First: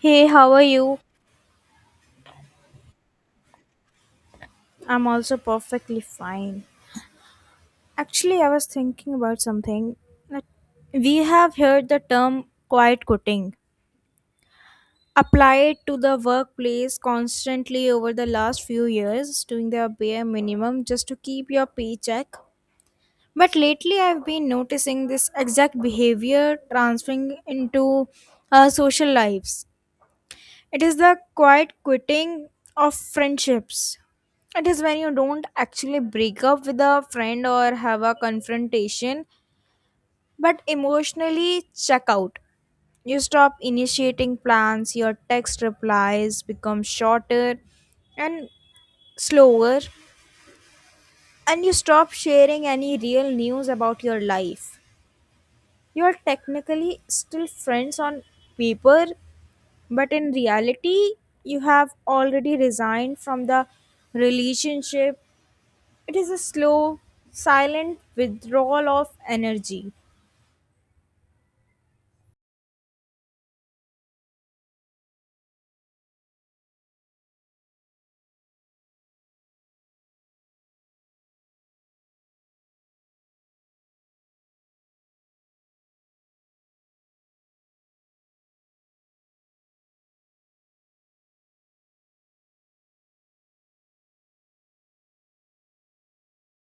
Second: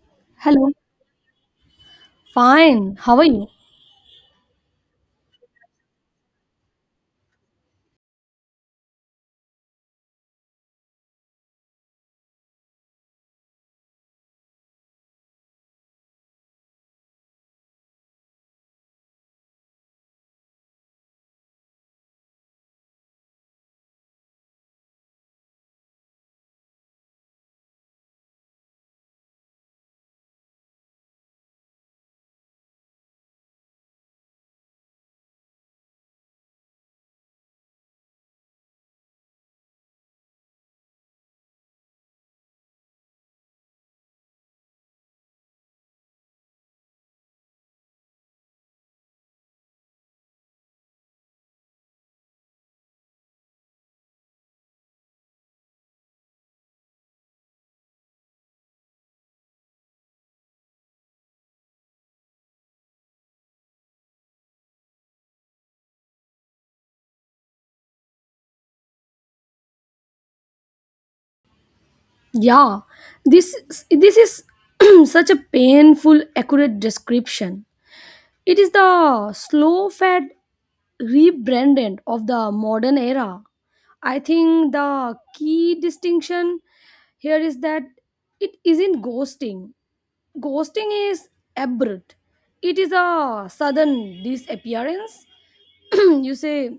Hey, how are Hello. you? Fine. How are you? I'm also perfectly fine. Actually, I was thinking about something. That We have heard the term quiet quitting applied to the workplace constantly over the last few years, doing their bare minimum just to keep your paycheck. But lately, I've been noticing this exact behavior transferring into social lives. It is the quiet quitting of friendships. It is when you don't actually break up with a friend or have a confrontation, but emotionally check out. You stop initiating plans, your text replies become shorter and slower, and you stop sharing any real news about your life. You are technically still friends on paper, but in reality, you have already resigned from the relationship. It is a slow, silent withdrawal of energy. Yeah. This this is such a painful accurate description. It is the slow fed rebranding of the modern era. I think the key distinction here is that it isn't ghosting. Ghosting is abrupt. It is a sudden disappearance. you say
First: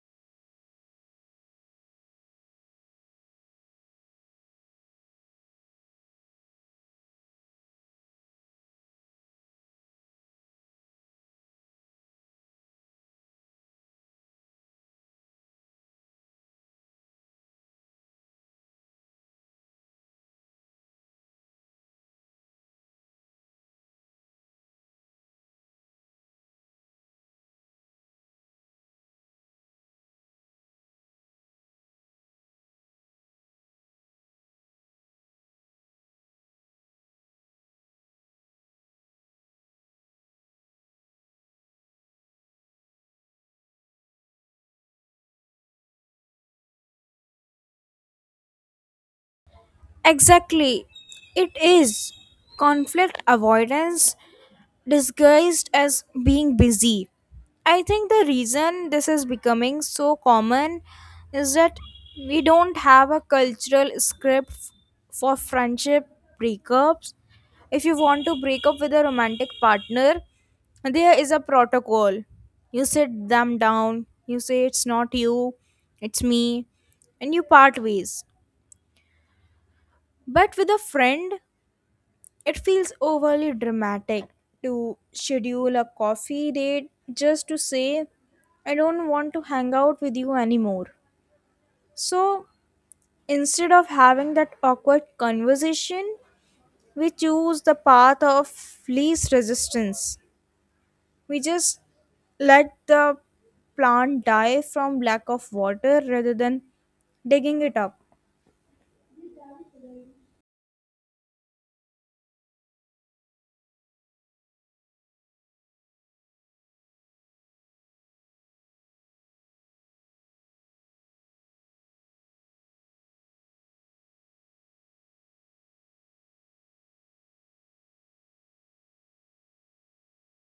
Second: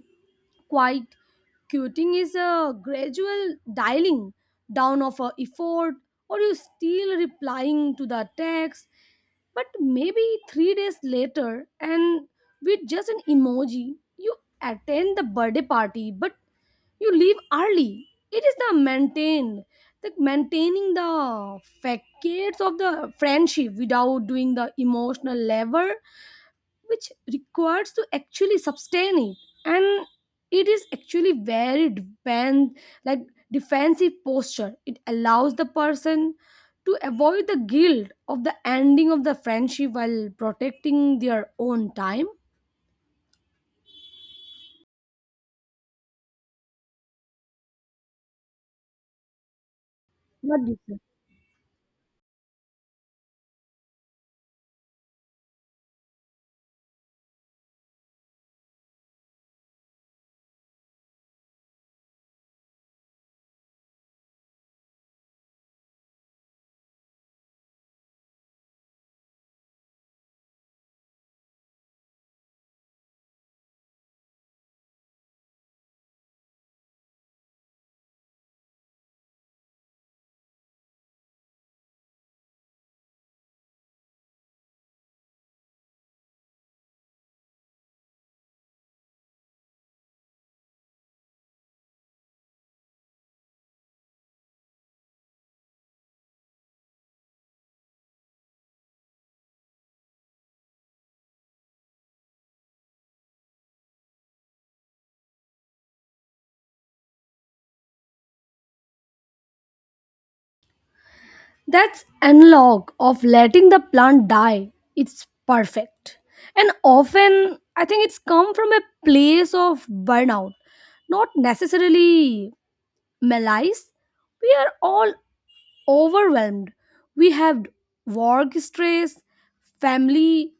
quite quitting is a gradual dialing down of a effort, or you still replying to the text, but maybe 3 days later, and with just an emoji, you attend the birthday party, but you leave early. It is the maintaining the facades of the friendship without doing the emotional labor which requires to actually sustain it and it is actually very depend like defensive posture. It allows the person to avoid the guilt of the ending of the friendship while protecting their own time. What do you Exactly. think? It is. Conflict avoidance disguised as being busy. I think the reason this is becoming so common is that we don't have a cultural script for friendship breakups. If you want to break up with a romantic partner, there is a protocol. You sit them down, you say it's not you, it's me, and you part ways. But with a friend, it feels overly dramatic to schedule a coffee date just to say, I don't want to hang out with you anymore. So instead of having that awkward conversation, we choose the path of least resistance. We just let the plant die from lack of water rather than digging it up. That's analog of letting the plant die, it's perfect. And often I think it's come from a place of burnout, not necessarily malice. We are all overwhelmed. We have work stress, family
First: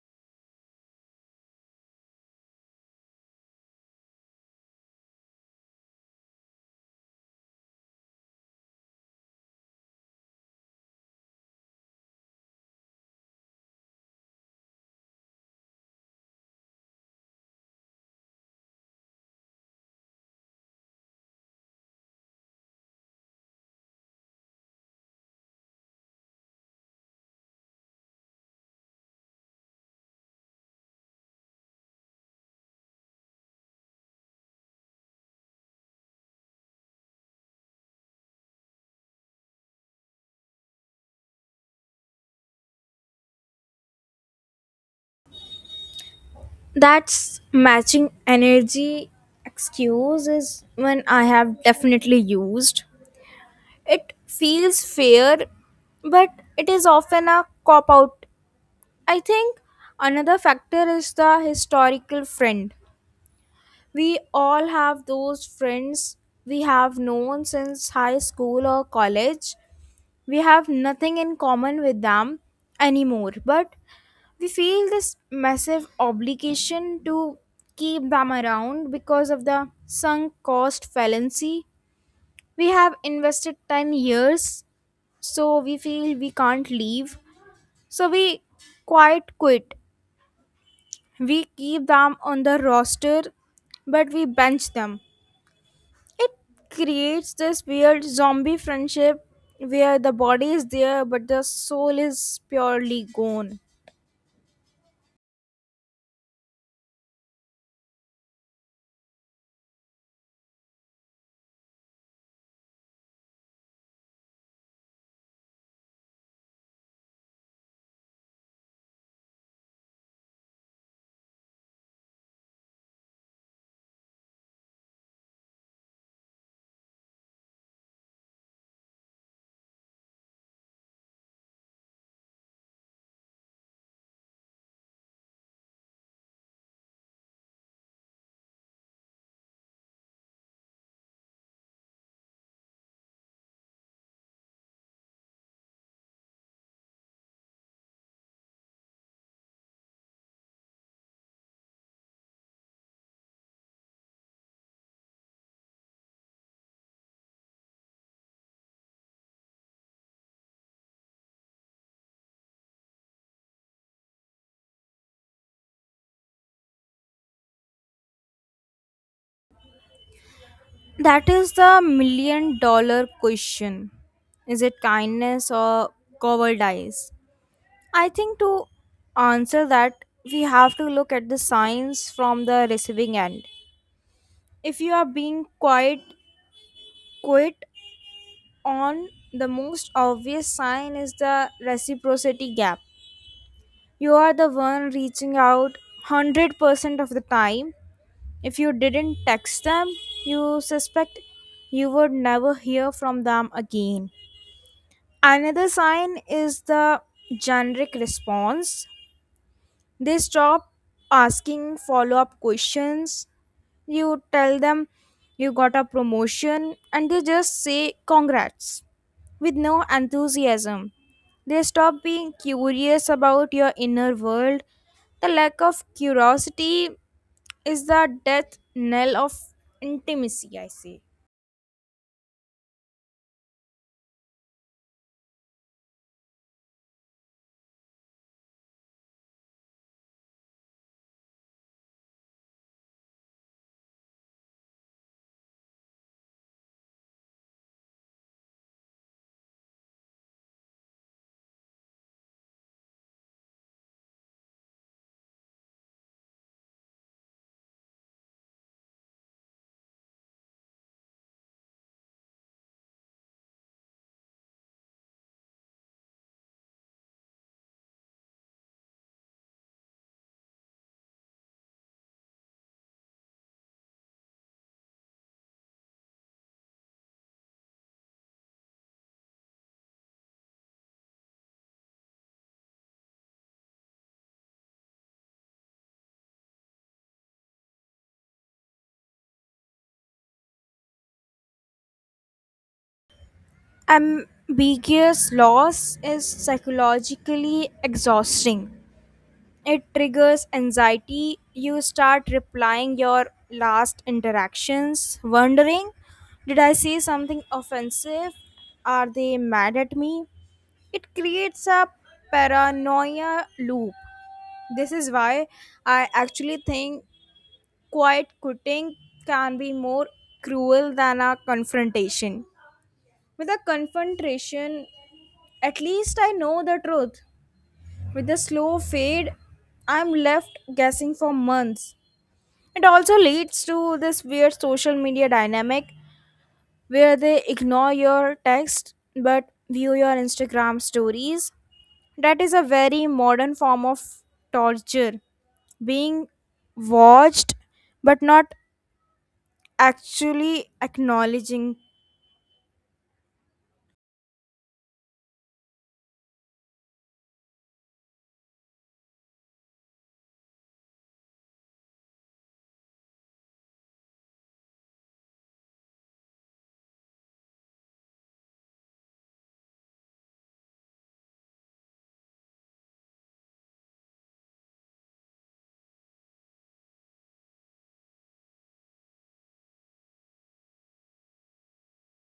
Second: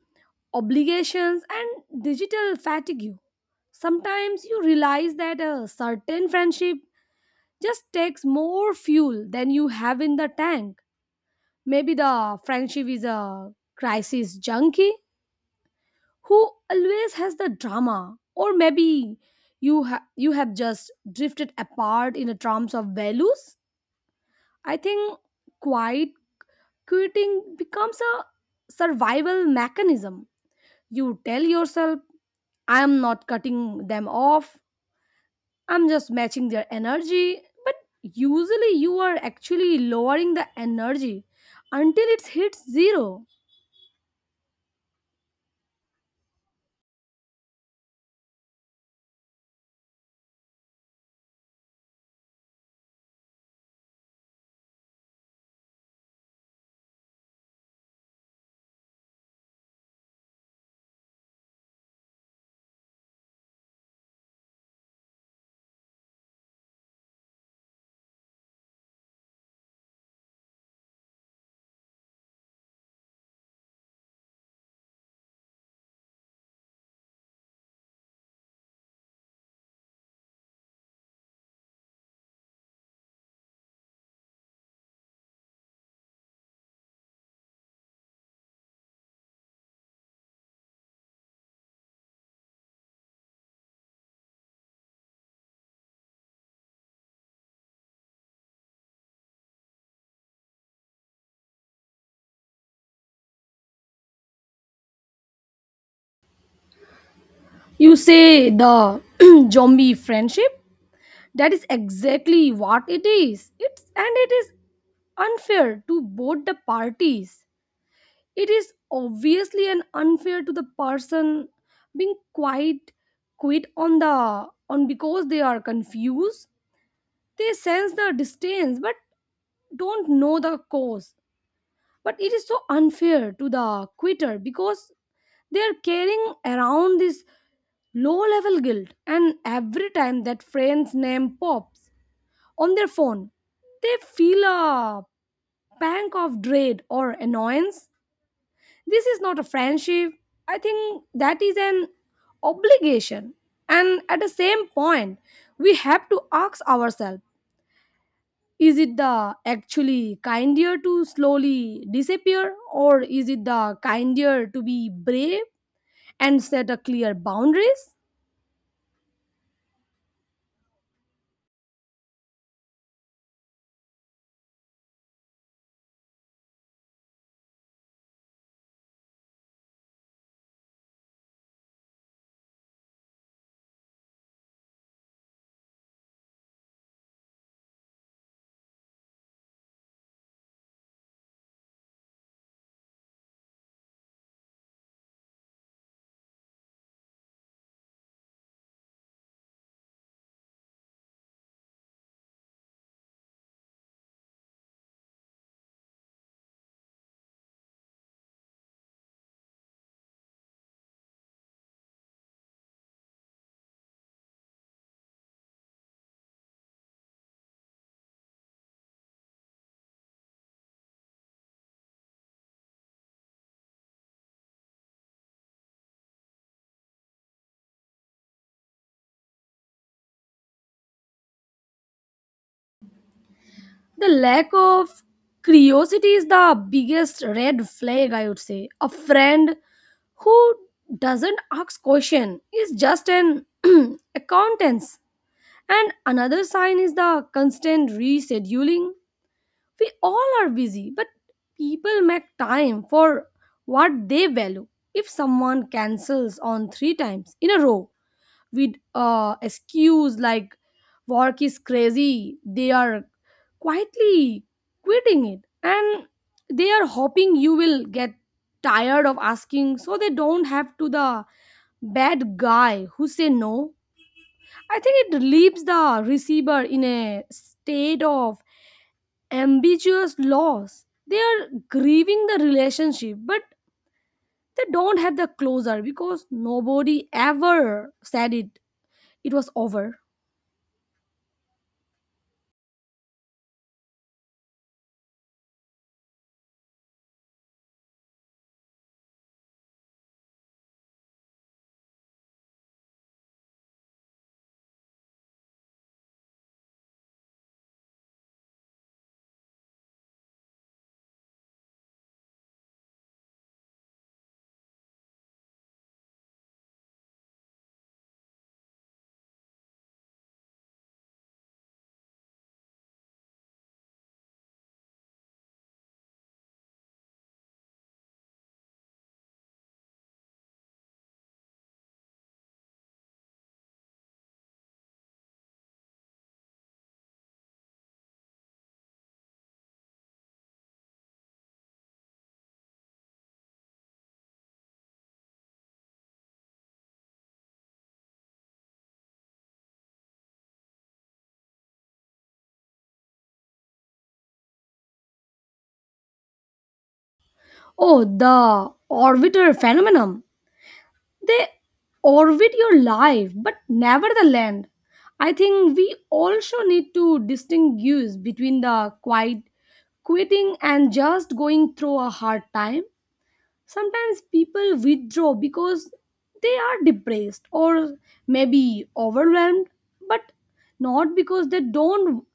obligations, and digital fatigue. Sometimes you realize that a certain friendship just takes more fuel than you have in the tank. Maybe the friendship is a crisis junkie who always has the drama, or maybe you have just drifted apart in the terms of values. I think quiet quitting becomes a survival mechanism. You tell yourself, I am not cutting them off, I'm just matching their energy. But usually, you are actually lowering the energy until it hits zero. That's matching energy excuse is one I have definitely used. It feels fair, but it is often a cop out. I think another factor is the historical friend. We all have those friends we have known since high school or college. We have nothing in common with them anymore, but we feel this massive obligation to keep them around because of the sunk cost fallacy. We have invested 10 years, so we feel we can't leave, so we quite quit. We keep them on the roster, but we bench them. It creates this weird zombie friendship where the body is there but the soul is purely gone. You say the zombie friendship. That is exactly what it is. It is unfair to both the parties. It is obviously an unfair to the person being quite quit on because they are confused. They sense the distance but don't know the cause. But it is so unfair to the quitter because they are carrying around this low level guilt, and every time that friend's name pops on their phone, they feel a pang of dread or annoyance. This is not a friendship. I think that is an obligation. And at the same point, we have to ask ourselves, is it the actually kinder to slowly disappear, or is it the kinder to be brave and set a clear boundaries? That is the million dollar question. Is it kindness or cowardice? I think to answer that, we have to look at the signs from the receiving end. If you are being quite quit on, the most obvious sign is the reciprocity gap. You are the one reaching out 100% of the time. If you didn't text them, you suspect you would never hear from them again. Another sign is the generic response. They stop asking follow up questions. You tell them you got a promotion and they just say congrats with no enthusiasm. They stop being curious about your inner world. The lack of curiosity is the death knell of intimacy, I say. The lack of curiosity is the biggest red flag, I would say. A friend who doesn't ask question is just an acquaintance. And another sign is the constant rescheduling. We all are busy, but people make time for what they value. If someone cancels on three times in a row with excuse like work is crazy, they are quietly quitting it, and they are hoping you will get tired of asking so they don't have to the bad guy who say no. I think it leaves the receiver in a state of ambiguous loss. They are grieving the relationship, but they don't have the closure because nobody ever said it. It was over. Ambiguous loss is psychologically exhausting. It triggers anxiety. You start replying your last interactions, wondering, did I say something offensive? Are they mad at me? It creates a paranoia loop. This is why I actually think quiet quitting can be more cruel than a confrontation. With a confrontation, at least I know the truth. With a slow fade, I'm left guessing for months. It also leads to this weird social media dynamic where they ignore your text but view your Instagram stories. That is a very modern form of torture, being watched but not actually acknowledging. Oh, the orbiter phenomenon. They orbit your life, but never the land. I think we also need to distinguish between the quiet quitting and just going through a hard time. Sometimes people withdraw because they are depressed or maybe overwhelmed, but not because they don't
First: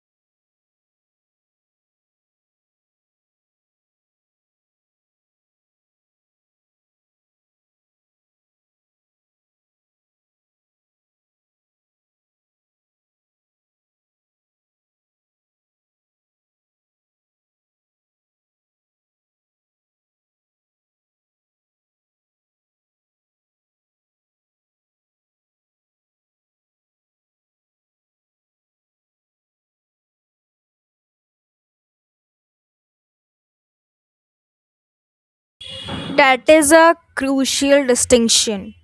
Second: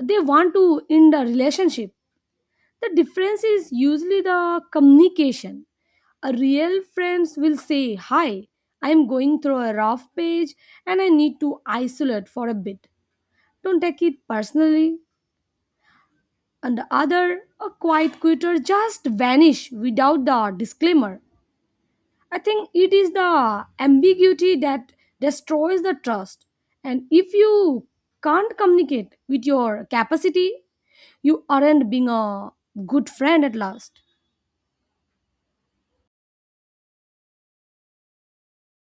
they want to end a relationship. The difference is usually the communication. A real friends will say, hi, I am going through a rough page and I need to isolate for a bit, don't take it personally. And the other, a quiet quitter just vanish without the disclaimer. I think it is the ambiguity that destroys the trust. And if you can't communicate with your capacity, you aren't being a good friend at last. That is a crucial distinction.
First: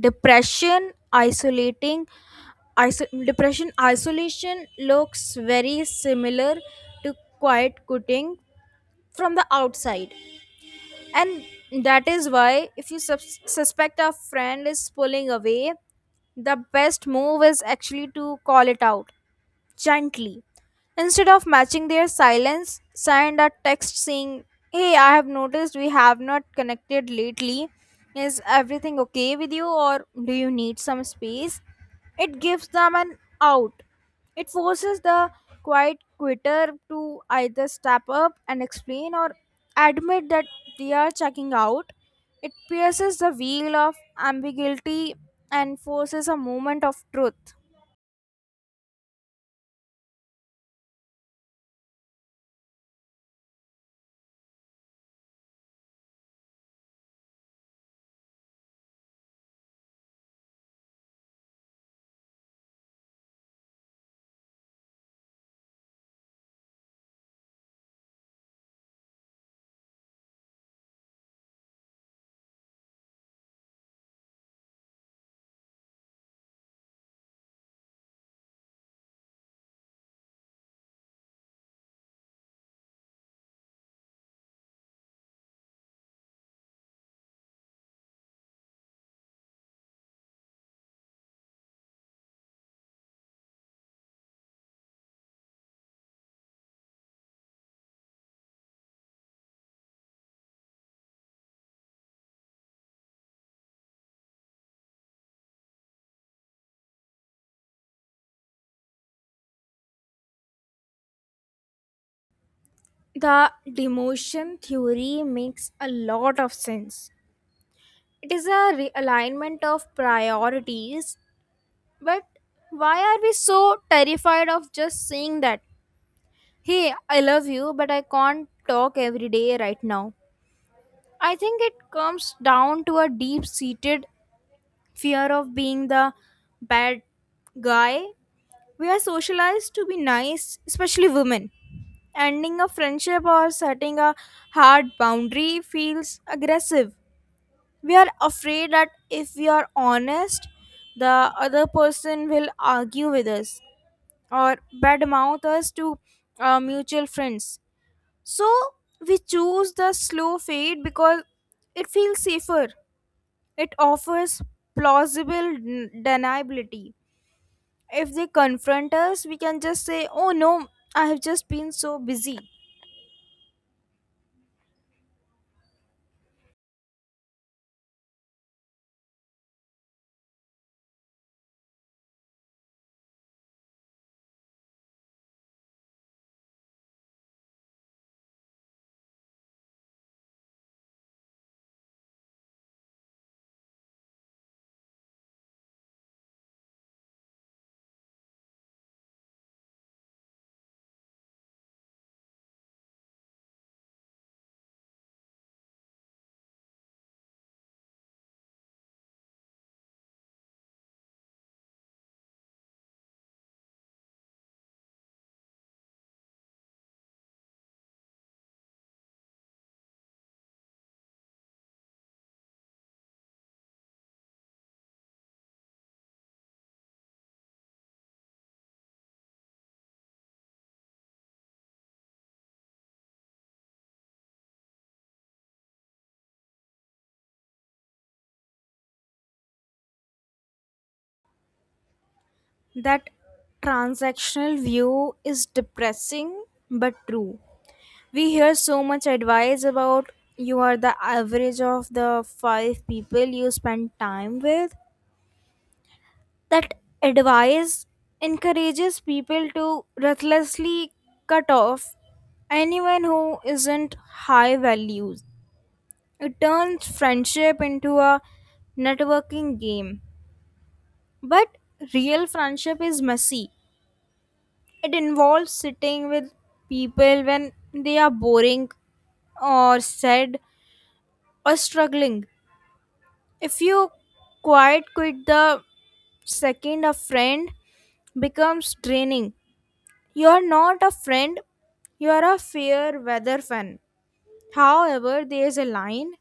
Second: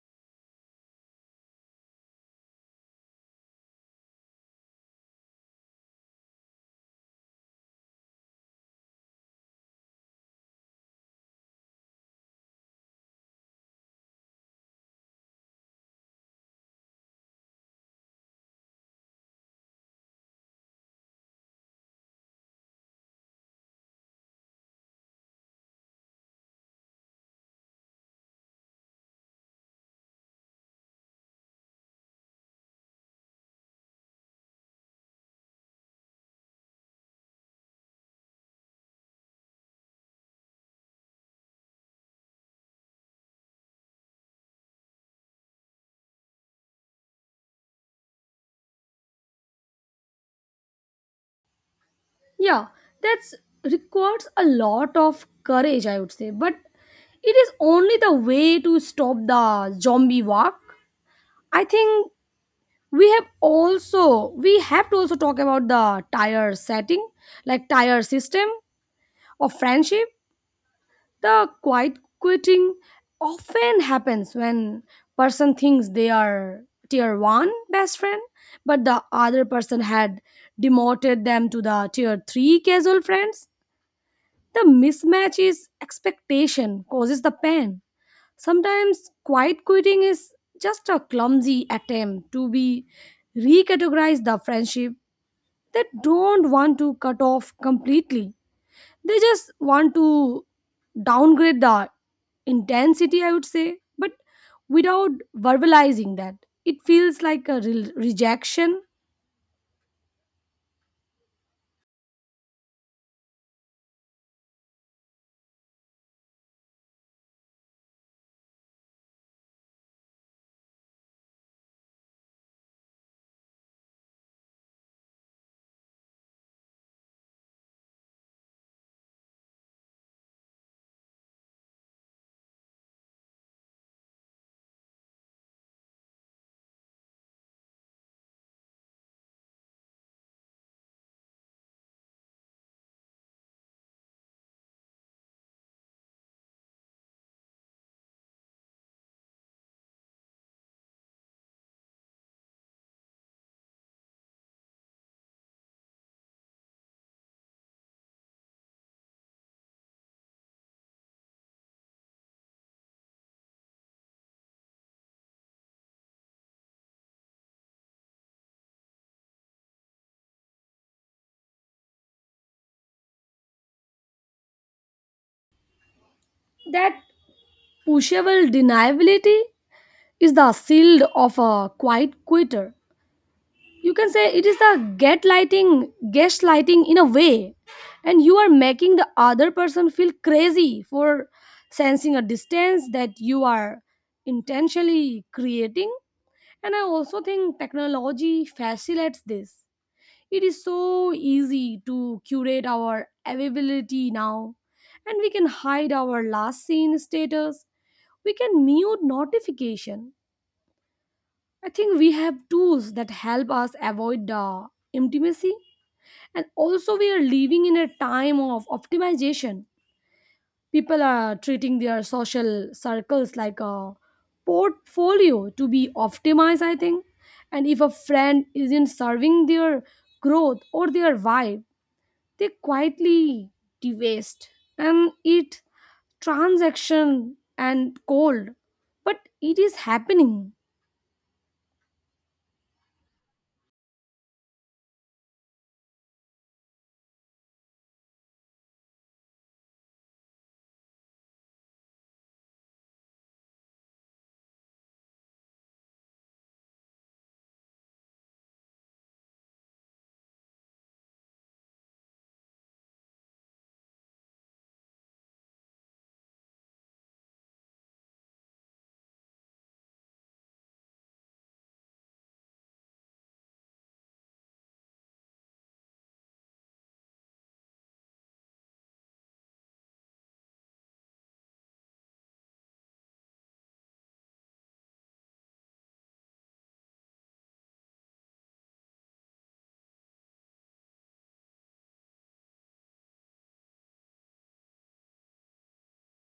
Depression, isolating, depression isolation looks very similar to quiet quitting from the outside. And that is why if you suspect a friend is pulling away, the best move is actually to call it out gently. Instead of matching their silence, send a text saying, hey, I have noticed we have not connected lately. Is everything okay with you, or do you need some space? It gives them an out. It forces the quiet quitter to either step up and explain or admit that they are checking out. It pierces the veil of ambiguity and forces a moment of truth. Yeah, that's requires a lot of courage, I would say. But it is only the way to stop the zombie walk. I think we have to also talk about the tire setting, like tire system of friendship. The quiet quitting often happens when person thinks they are tier 1 best friend, but the other person had demoted them to the tier 3 casual friends. The mismatch is expectation causes the pain. Sometimes quiet quitting is just a clumsy attempt to be recategorize the friendship. That don't want to cut off completely, they just want to downgrade the intensity, I would say. But without verbalizing that, it feels like a rejection. The demotion theory makes a lot of sense. It is a realignment of priorities, but why are we so terrified of just saying that? Hey, I love you, but I can't talk every day right now. I think it comes down to a deep seated fear of being the bad guy. We are socialized to be nice, especially women. Ending a friendship or setting a hard boundary feels aggressive. We are afraid that if we are honest, the other person will argue with us or badmouth us to our mutual friends, so we choose the slow fade because it feels safer. It offers plausible deniability. If they confront us, we can just say, oh no, I have just been so busy. That pushable deniability is the shield of a quiet quitter. You can say it is the gaslighting gaslighting in a way, and you are making the other person feel crazy for sensing a distance that you are intentionally creating. And I also think technology facilitates this. It is so easy to curate our availability now, and we can hide our last seen status. We can mute notification. I think we have tools that help us avoid the intimacy, and also we are living in a time of optimization. People are treating their social circles like a portfolio to be optimized, I think. And if a friend isn't serving their growth or their vibe, they quietly dewaste, and it transaction and cold, but it is happening. That transactional view is depressing but true. We hear so much advice about you are the average of the five people you spend time with. That advice encourages people to ruthlessly cut off anyone who isn't high values. It turns friendship into a networking game. But real friendship is messy. It involves sitting with people when they are boring or sad or struggling. If you quiet quit the second a friend becomes draining, you are not a friend, you are a fair weather fan. However, there is a line.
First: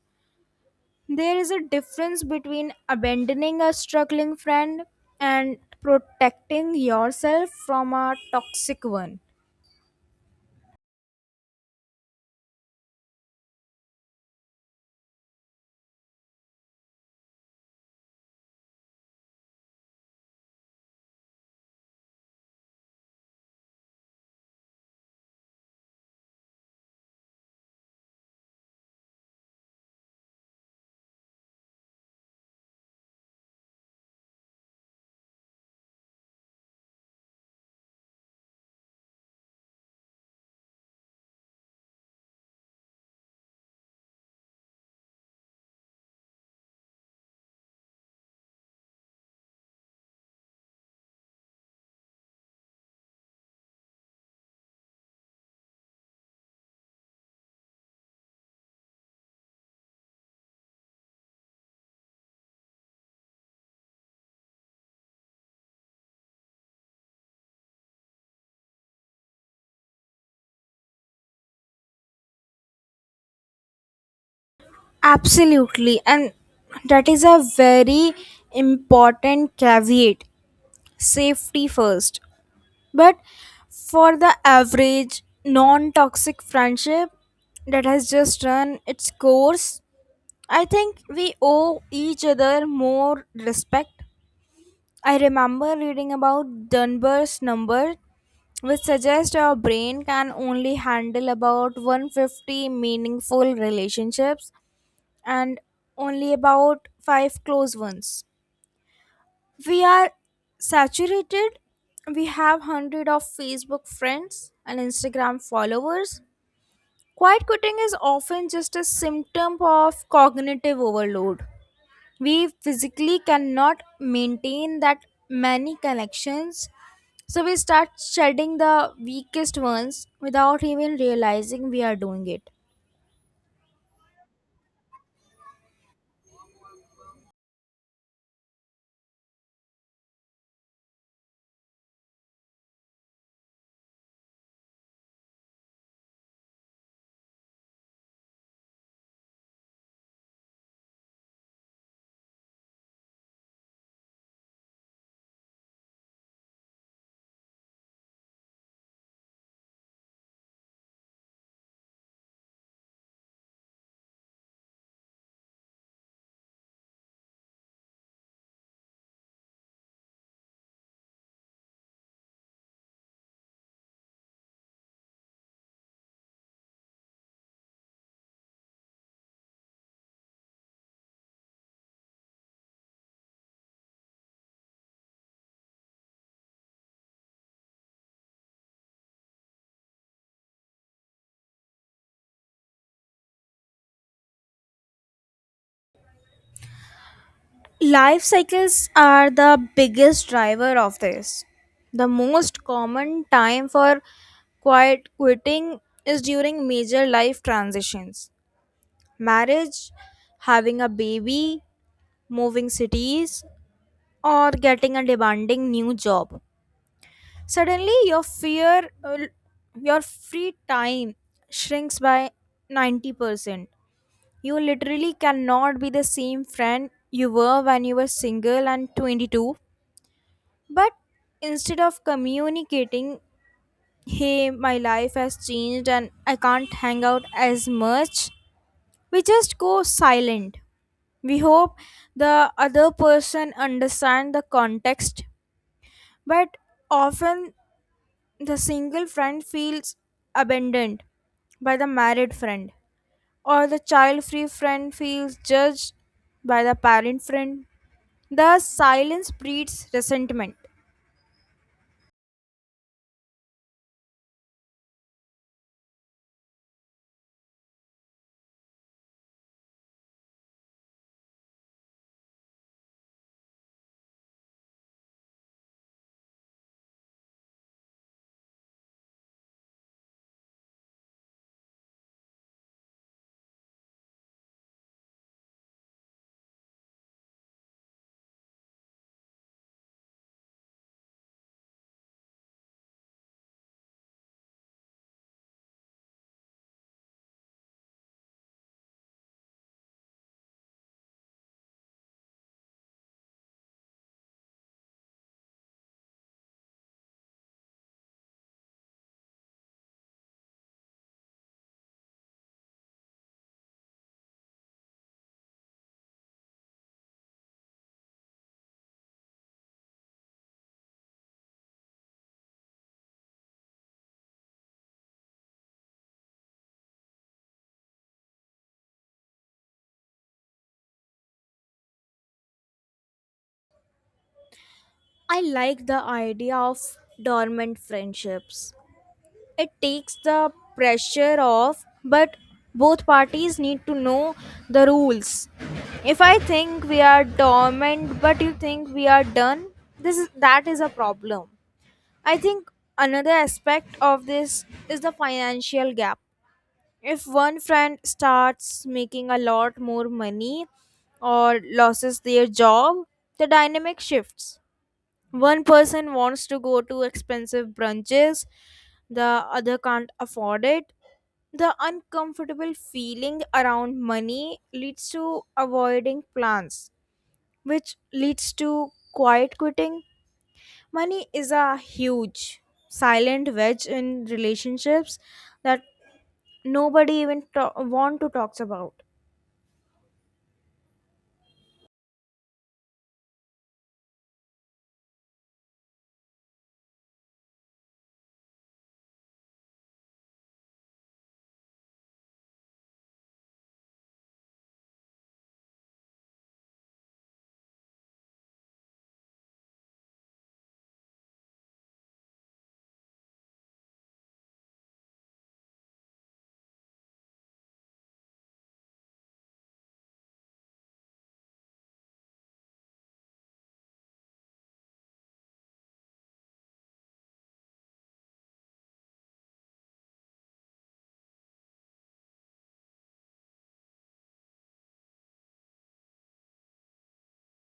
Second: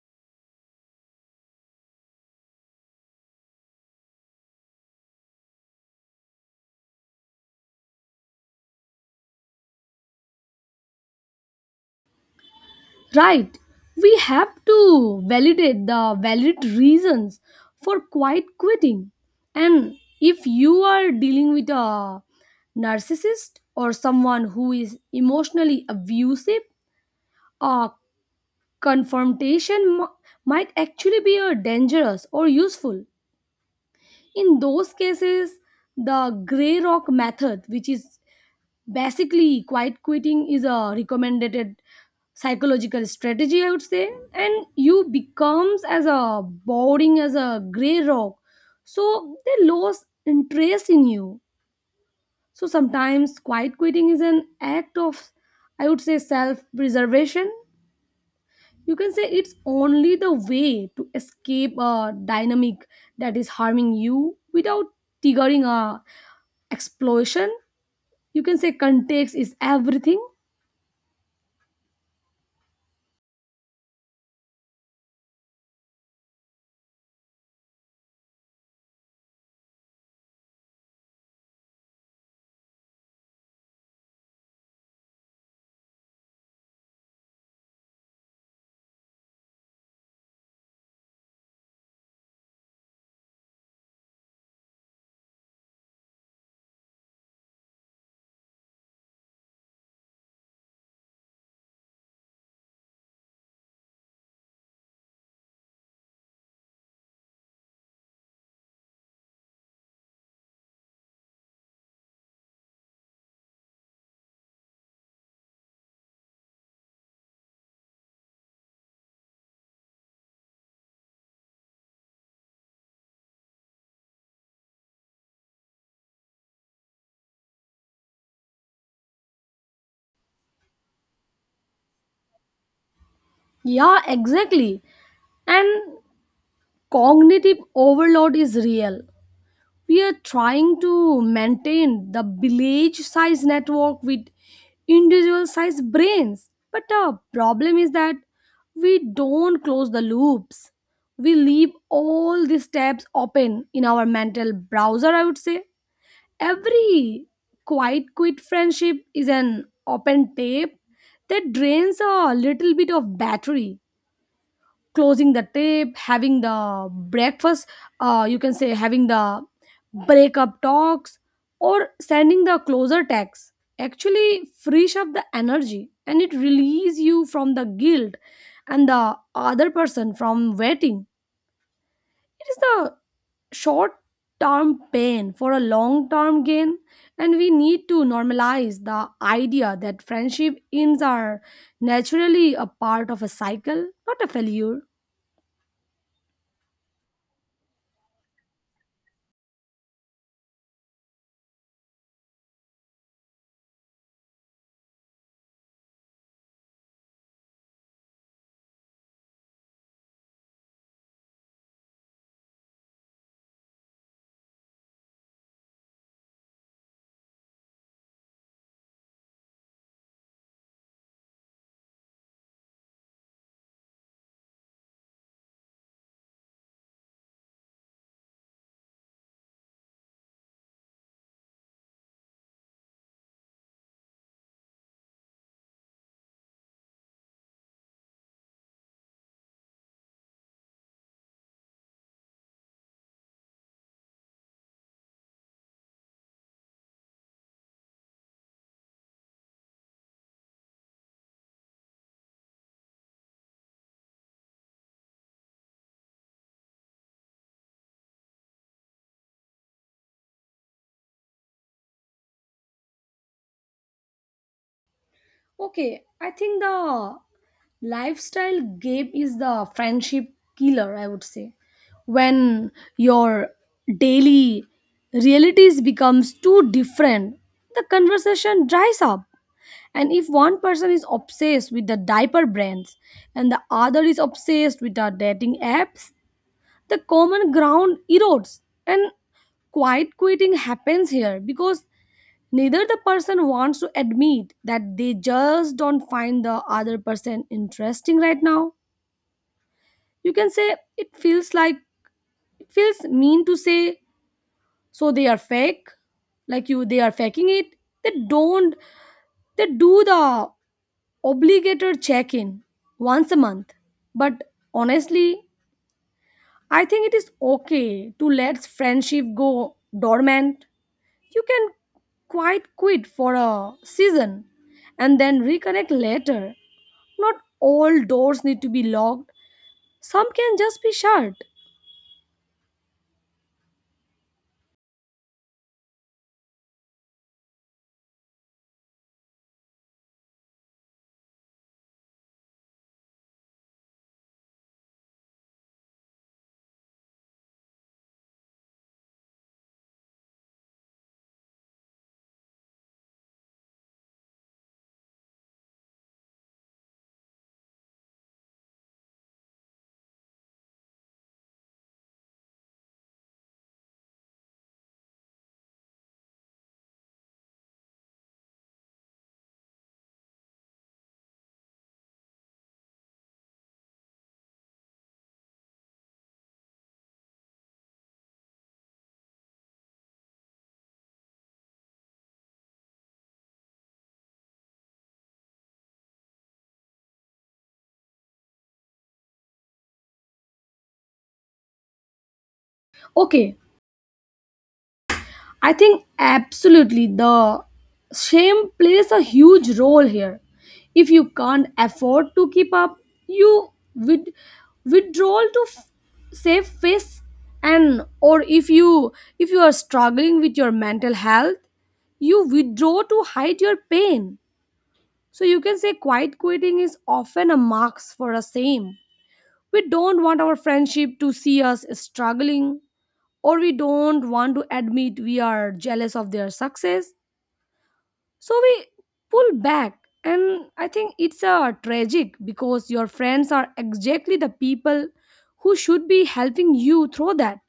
There is a difference between abandoning a struggling friend and protecting yourself from a toxic one. Right. We have to validate the valid reasons for quiet quitting. And if you are dealing with a narcissist or someone who is emotionally abusive, a confrontation might actually be a dangerous or useful. In those cases, the gray rock method, which is basically, quiet quitting is a recommended psychological strategy, I would say, and you becomes as a boring as a gray rock. So they lose interest in you. So sometimes quiet quitting is an act of, I would say, self-preservation. You can say it's only the way to escape a dynamic that is harming you without triggering a explosion. You can say context is everything. Absolutely, and that is a very important caveat, safety first. But for the average non toxic friendship that has just run its course, I think we owe each other more respect. I remember reading about Dunbar's number, which suggests our brain can only handle about 150 meaningful relationships and only about 5 close ones. We are saturated, we have hundred of Facebook friends and Instagram followers. Quiet quitting is often just a symptom of cognitive overload. We physically cannot maintain that many connections, so we start shedding the weakest ones without even realizing we are doing it. Yeah, exactly. And cognitive overload is real. We are trying to maintain the village size network with individual size brains. But the problem is that we don't close the loops. We leave all these tabs open in our mental browser, I would say. Every quiet quit friendship is an open tab that drains a little bit of battery. Closing the tape, having the breakfast, you can say having the breakup talks or sending the closer text, actually frees up the energy, and it releases you from the guilt and the other person from waiting. It is the short term pain for a long term gain, and we need to normalize the idea that friendship ends are naturally a part of a cycle, not a failure. Life cycles are the biggest driver of this. The most common time for quiet quitting is during major life transitions, marriage, having a baby, moving cities, or getting a demanding new job. Suddenly, your your free time shrinks by 90%. You literally cannot be the same friend you were when you were single and 22. But instead of communicating, hey, my life has changed and I can't hang out as much, we just go silent. We hope the other person understand the context, but often the single friend feels abandoned by the married friend, or the child free friend feels judged by the parent friend. The silence breeds resentment. Okay, I think the lifestyle gap is the friendship killer, I would say. When your daily realities becomes too different, the conversation dries up. And if one person is obsessed with the diaper brands and the other is obsessed with the dating apps, the common ground erodes. And quiet quitting happens here because neither the person wants to admit that they just don't find the other person interesting right now. You can say it feels mean to say, so they are fake, like you they are faking it. They don't they do the obligated check-in once a month. But honestly, I think it is okay to let friendship go dormant. You can quite quit for a season and then reconnect later. Not all doors need to be locked, some can just be shut. I like the idea of dormant friendships. It takes the pressure off, but both parties need to know the rules. If I think we are dormant, but you think we are done, that is a problem. I think another aspect of this is the financial gap. If one friend starts making a lot more money or loses their job, the dynamic shifts. One person wants to go to expensive brunches, the other can't afford it. The uncomfortable feeling around money leads to avoiding plans, which leads to quiet quitting. Money is a huge silent wedge in relationships that nobody even want to talk about. Okay, I think absolutely the shame plays a huge role here. If you can't afford to keep up, you withdrawal to save face. And or if you are struggling with your mental health, you withdraw to hide your pain. So you can say quiet quitting is often a mask for a same. We don't want our friendship to see us struggling, or we don't want to admit we are jealous of their success. So we pull back. And I think it's a tragic because your friends are exactly the people who should be helping you through that.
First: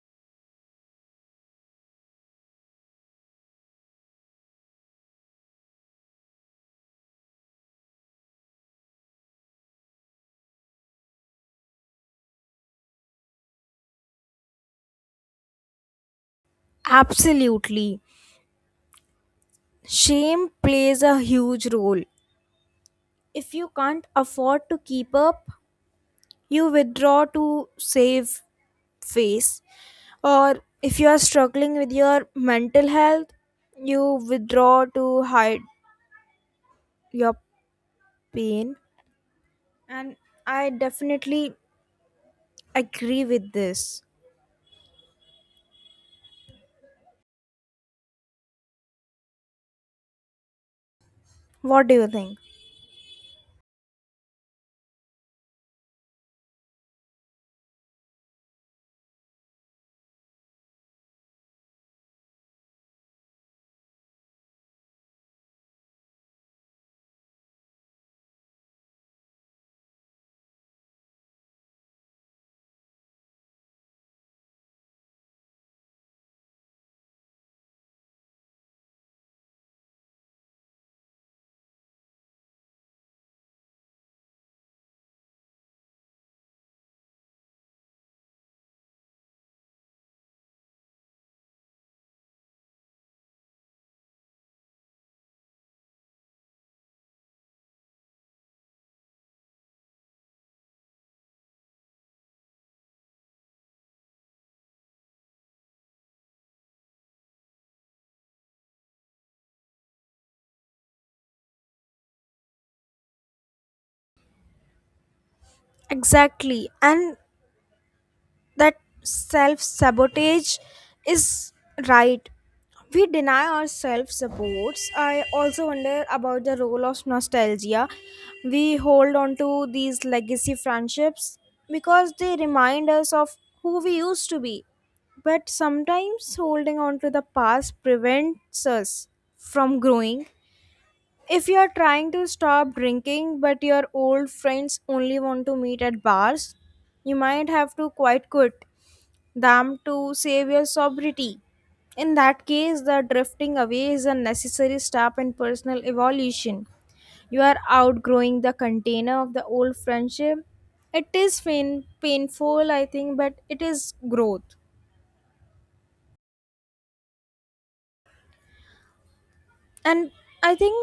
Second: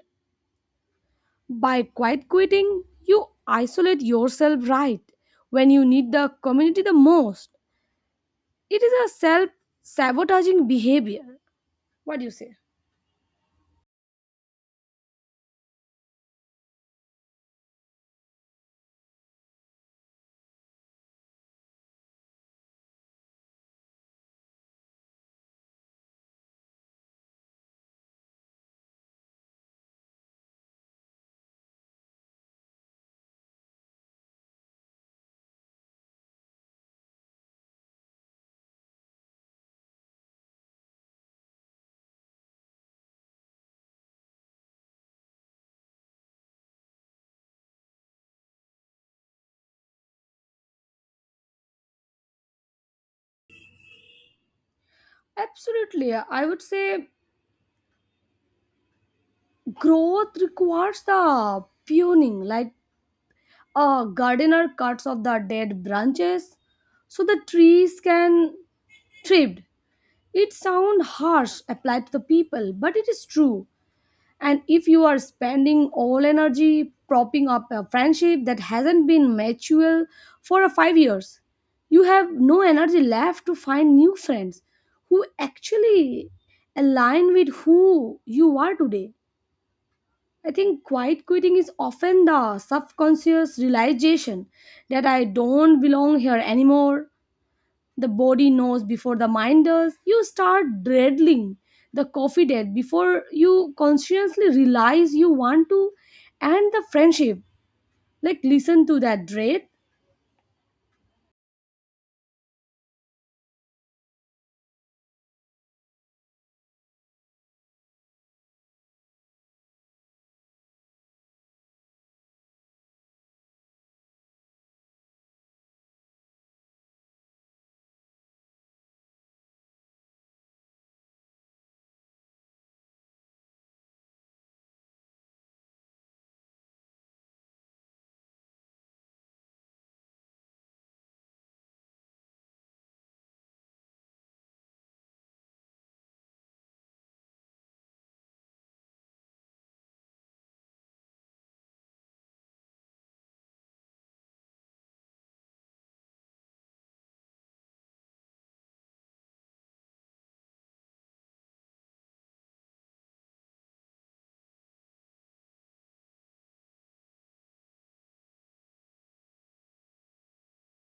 By quiet quitting, you isolate yourself right when you need the community the most. It is a self sabotaging behavior. What do you say? Absolutely. Shame plays a huge role. If you can't afford to keep up, you withdraw to save face, or if you are struggling with your mental health, you withdraw to hide your pain. And I definitely agree with this. What do you think? Absolutely. I would say growth requires the pruning, like a gardener cuts off the dead branches so the trees can thrive. It sounds harsh applied to the people, but it is true. And if you are spending all energy propping up a friendship that hasn't been mutual for a 5 years, you have no energy left to find new friends who actually align with who you are today. I think quiet quitting is often the subconscious realization that I don't belong here anymore. The body knows before the mind does. You start dreading the coffee date before you consciously realize you want to end the friendship. Like, listen to that dread. Exactly. And that self sabotage is right. We deny ourselves supports. I also wonder about the role of nostalgia. We hold on to these legacy friendships because they remind us of who we used to be. But sometimes holding on to the past prevents us from growing. If you're trying to stop drinking but your old friends only want to meet at bars, you might have to quite quit them to save your sobriety. In that case, the drifting away is a necessary step in personal evolution. You are outgrowing the container of the old friendship. It is painful, I think, but it is growth. And I think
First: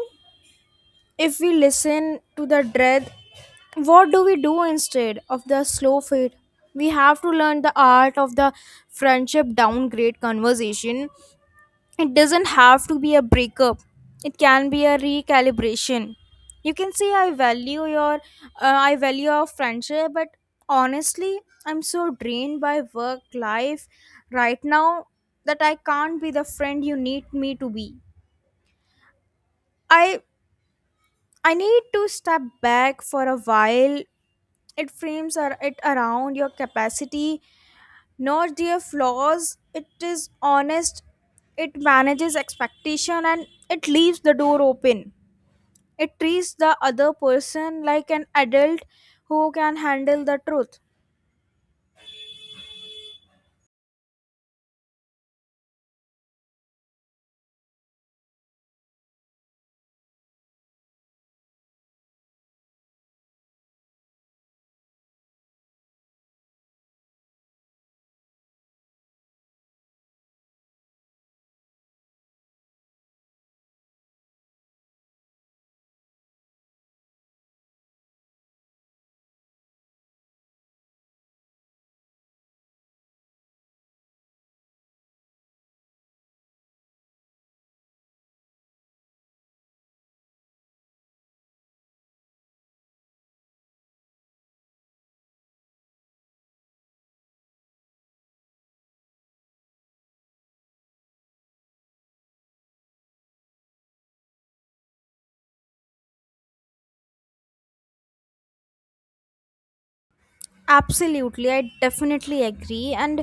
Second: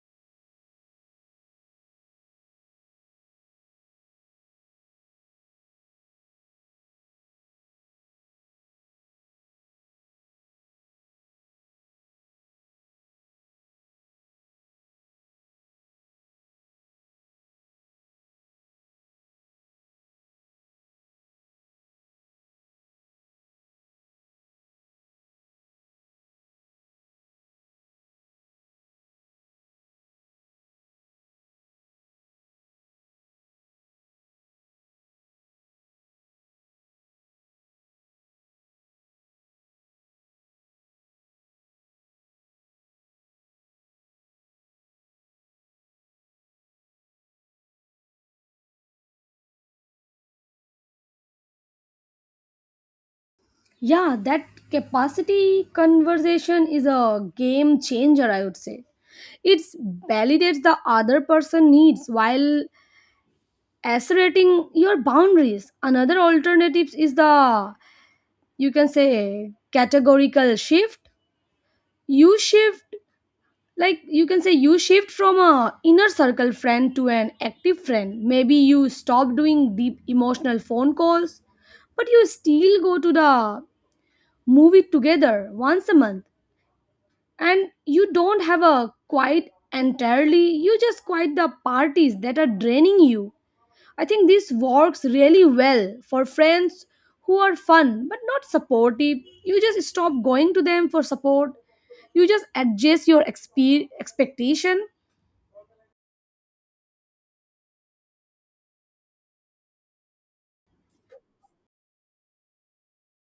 if we listen to the dread, what do we do instead of the slow fade? We have to learn the art of the friendship downgrade conversation. It doesn't have to be a breakup, it can be a recalibration. You can say, I value I value our friendship, but honestly, I'm so drained by work life right now that I can't be the friend you need me to be. I I need to step back for a while. It frames it around your capacity, not their flaws. It is honest, it manages expectation, and it leaves the door open. It treats the other person like an adult who can handle the truth. Yeah, that capacity conversation is a game changer, I would say. It validates the other person needs while asserting your boundaries. Another alternative is the, you can say, categorical shift. You shift, like you can say you shift from a inner circle friend to an active friend. Maybe you stop doing deep emotional phone calls, but you still go to the movie together once a month. And you don't have a quiet entirely. You just quiet the parties that are draining you. I think this works really well for friends who are fun but not supportive. You just stop going to them for support. You just adjust your expectation. Absolutely, I definitely agree. And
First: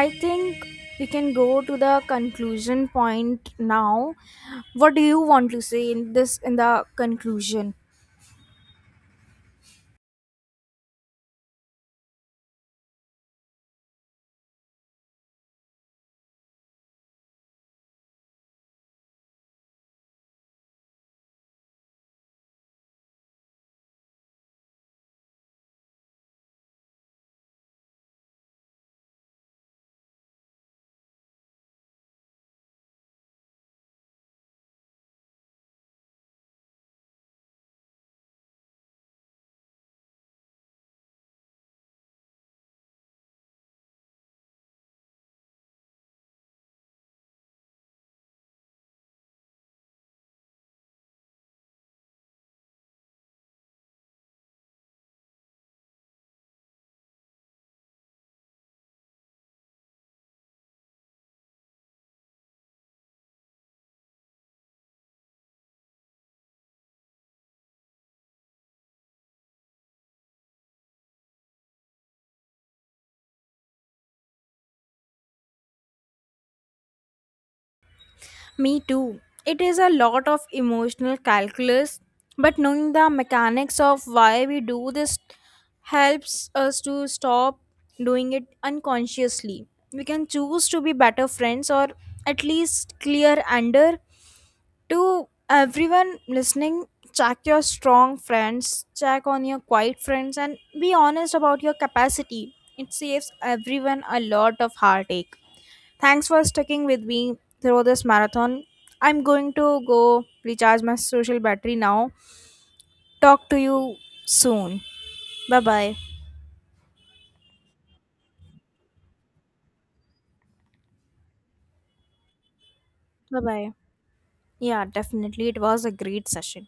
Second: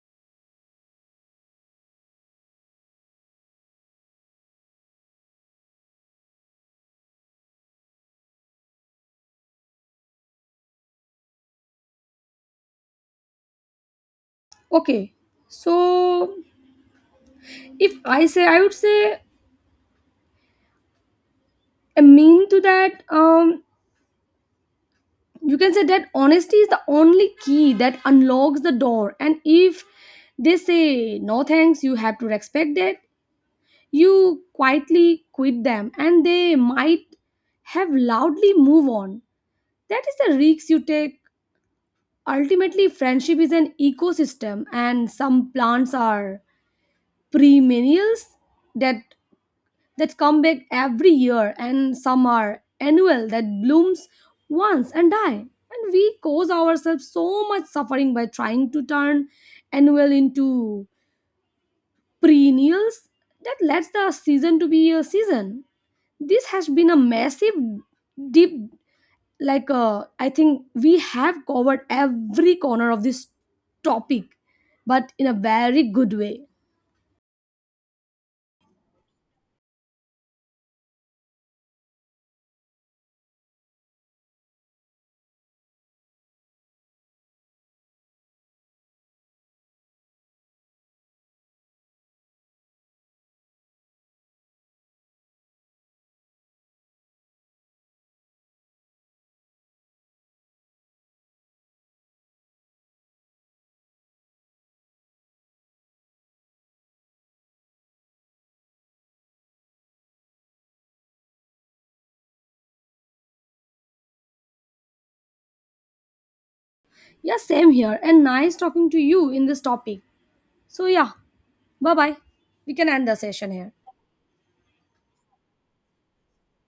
I think we can go to the conclusion point now. What do you want to say in this in the conclusion? Okay, so if I say, I would say, I mean to that, you can say that honesty is the only key that unlocks the door. And if they say no thanks, you have to respect that. You quietly quit them and they might have loudly move on. That is the risks you take. Ultimately, friendship is an ecosystem, and some plants are perennials that that come back every year, and some are annual that blooms once and die. And we cause ourselves so much suffering by trying to turn annual into perennials that lets the season to be a season. This has been a massive deep, I think we have covered every corner of this topic, but in a very good way. Me too. It is a lot of emotional calculus, but knowing the mechanics of why we do this helps us to stop doing it unconsciously. We can choose to be better friends or at least clear under to everyone listening. Check your strong friends, check on your quiet friends, and be honest about your capacity. It saves everyone a lot of heartache. Thanks for sticking with me through this marathon. I'm going to go recharge my social battery now. Talk to you soon. Bye bye. Yeah, same here, and nice talking to you in this topic. So yeah, bye bye. We can end the Bye session here. bye. Yeah, definitely. It was a great session.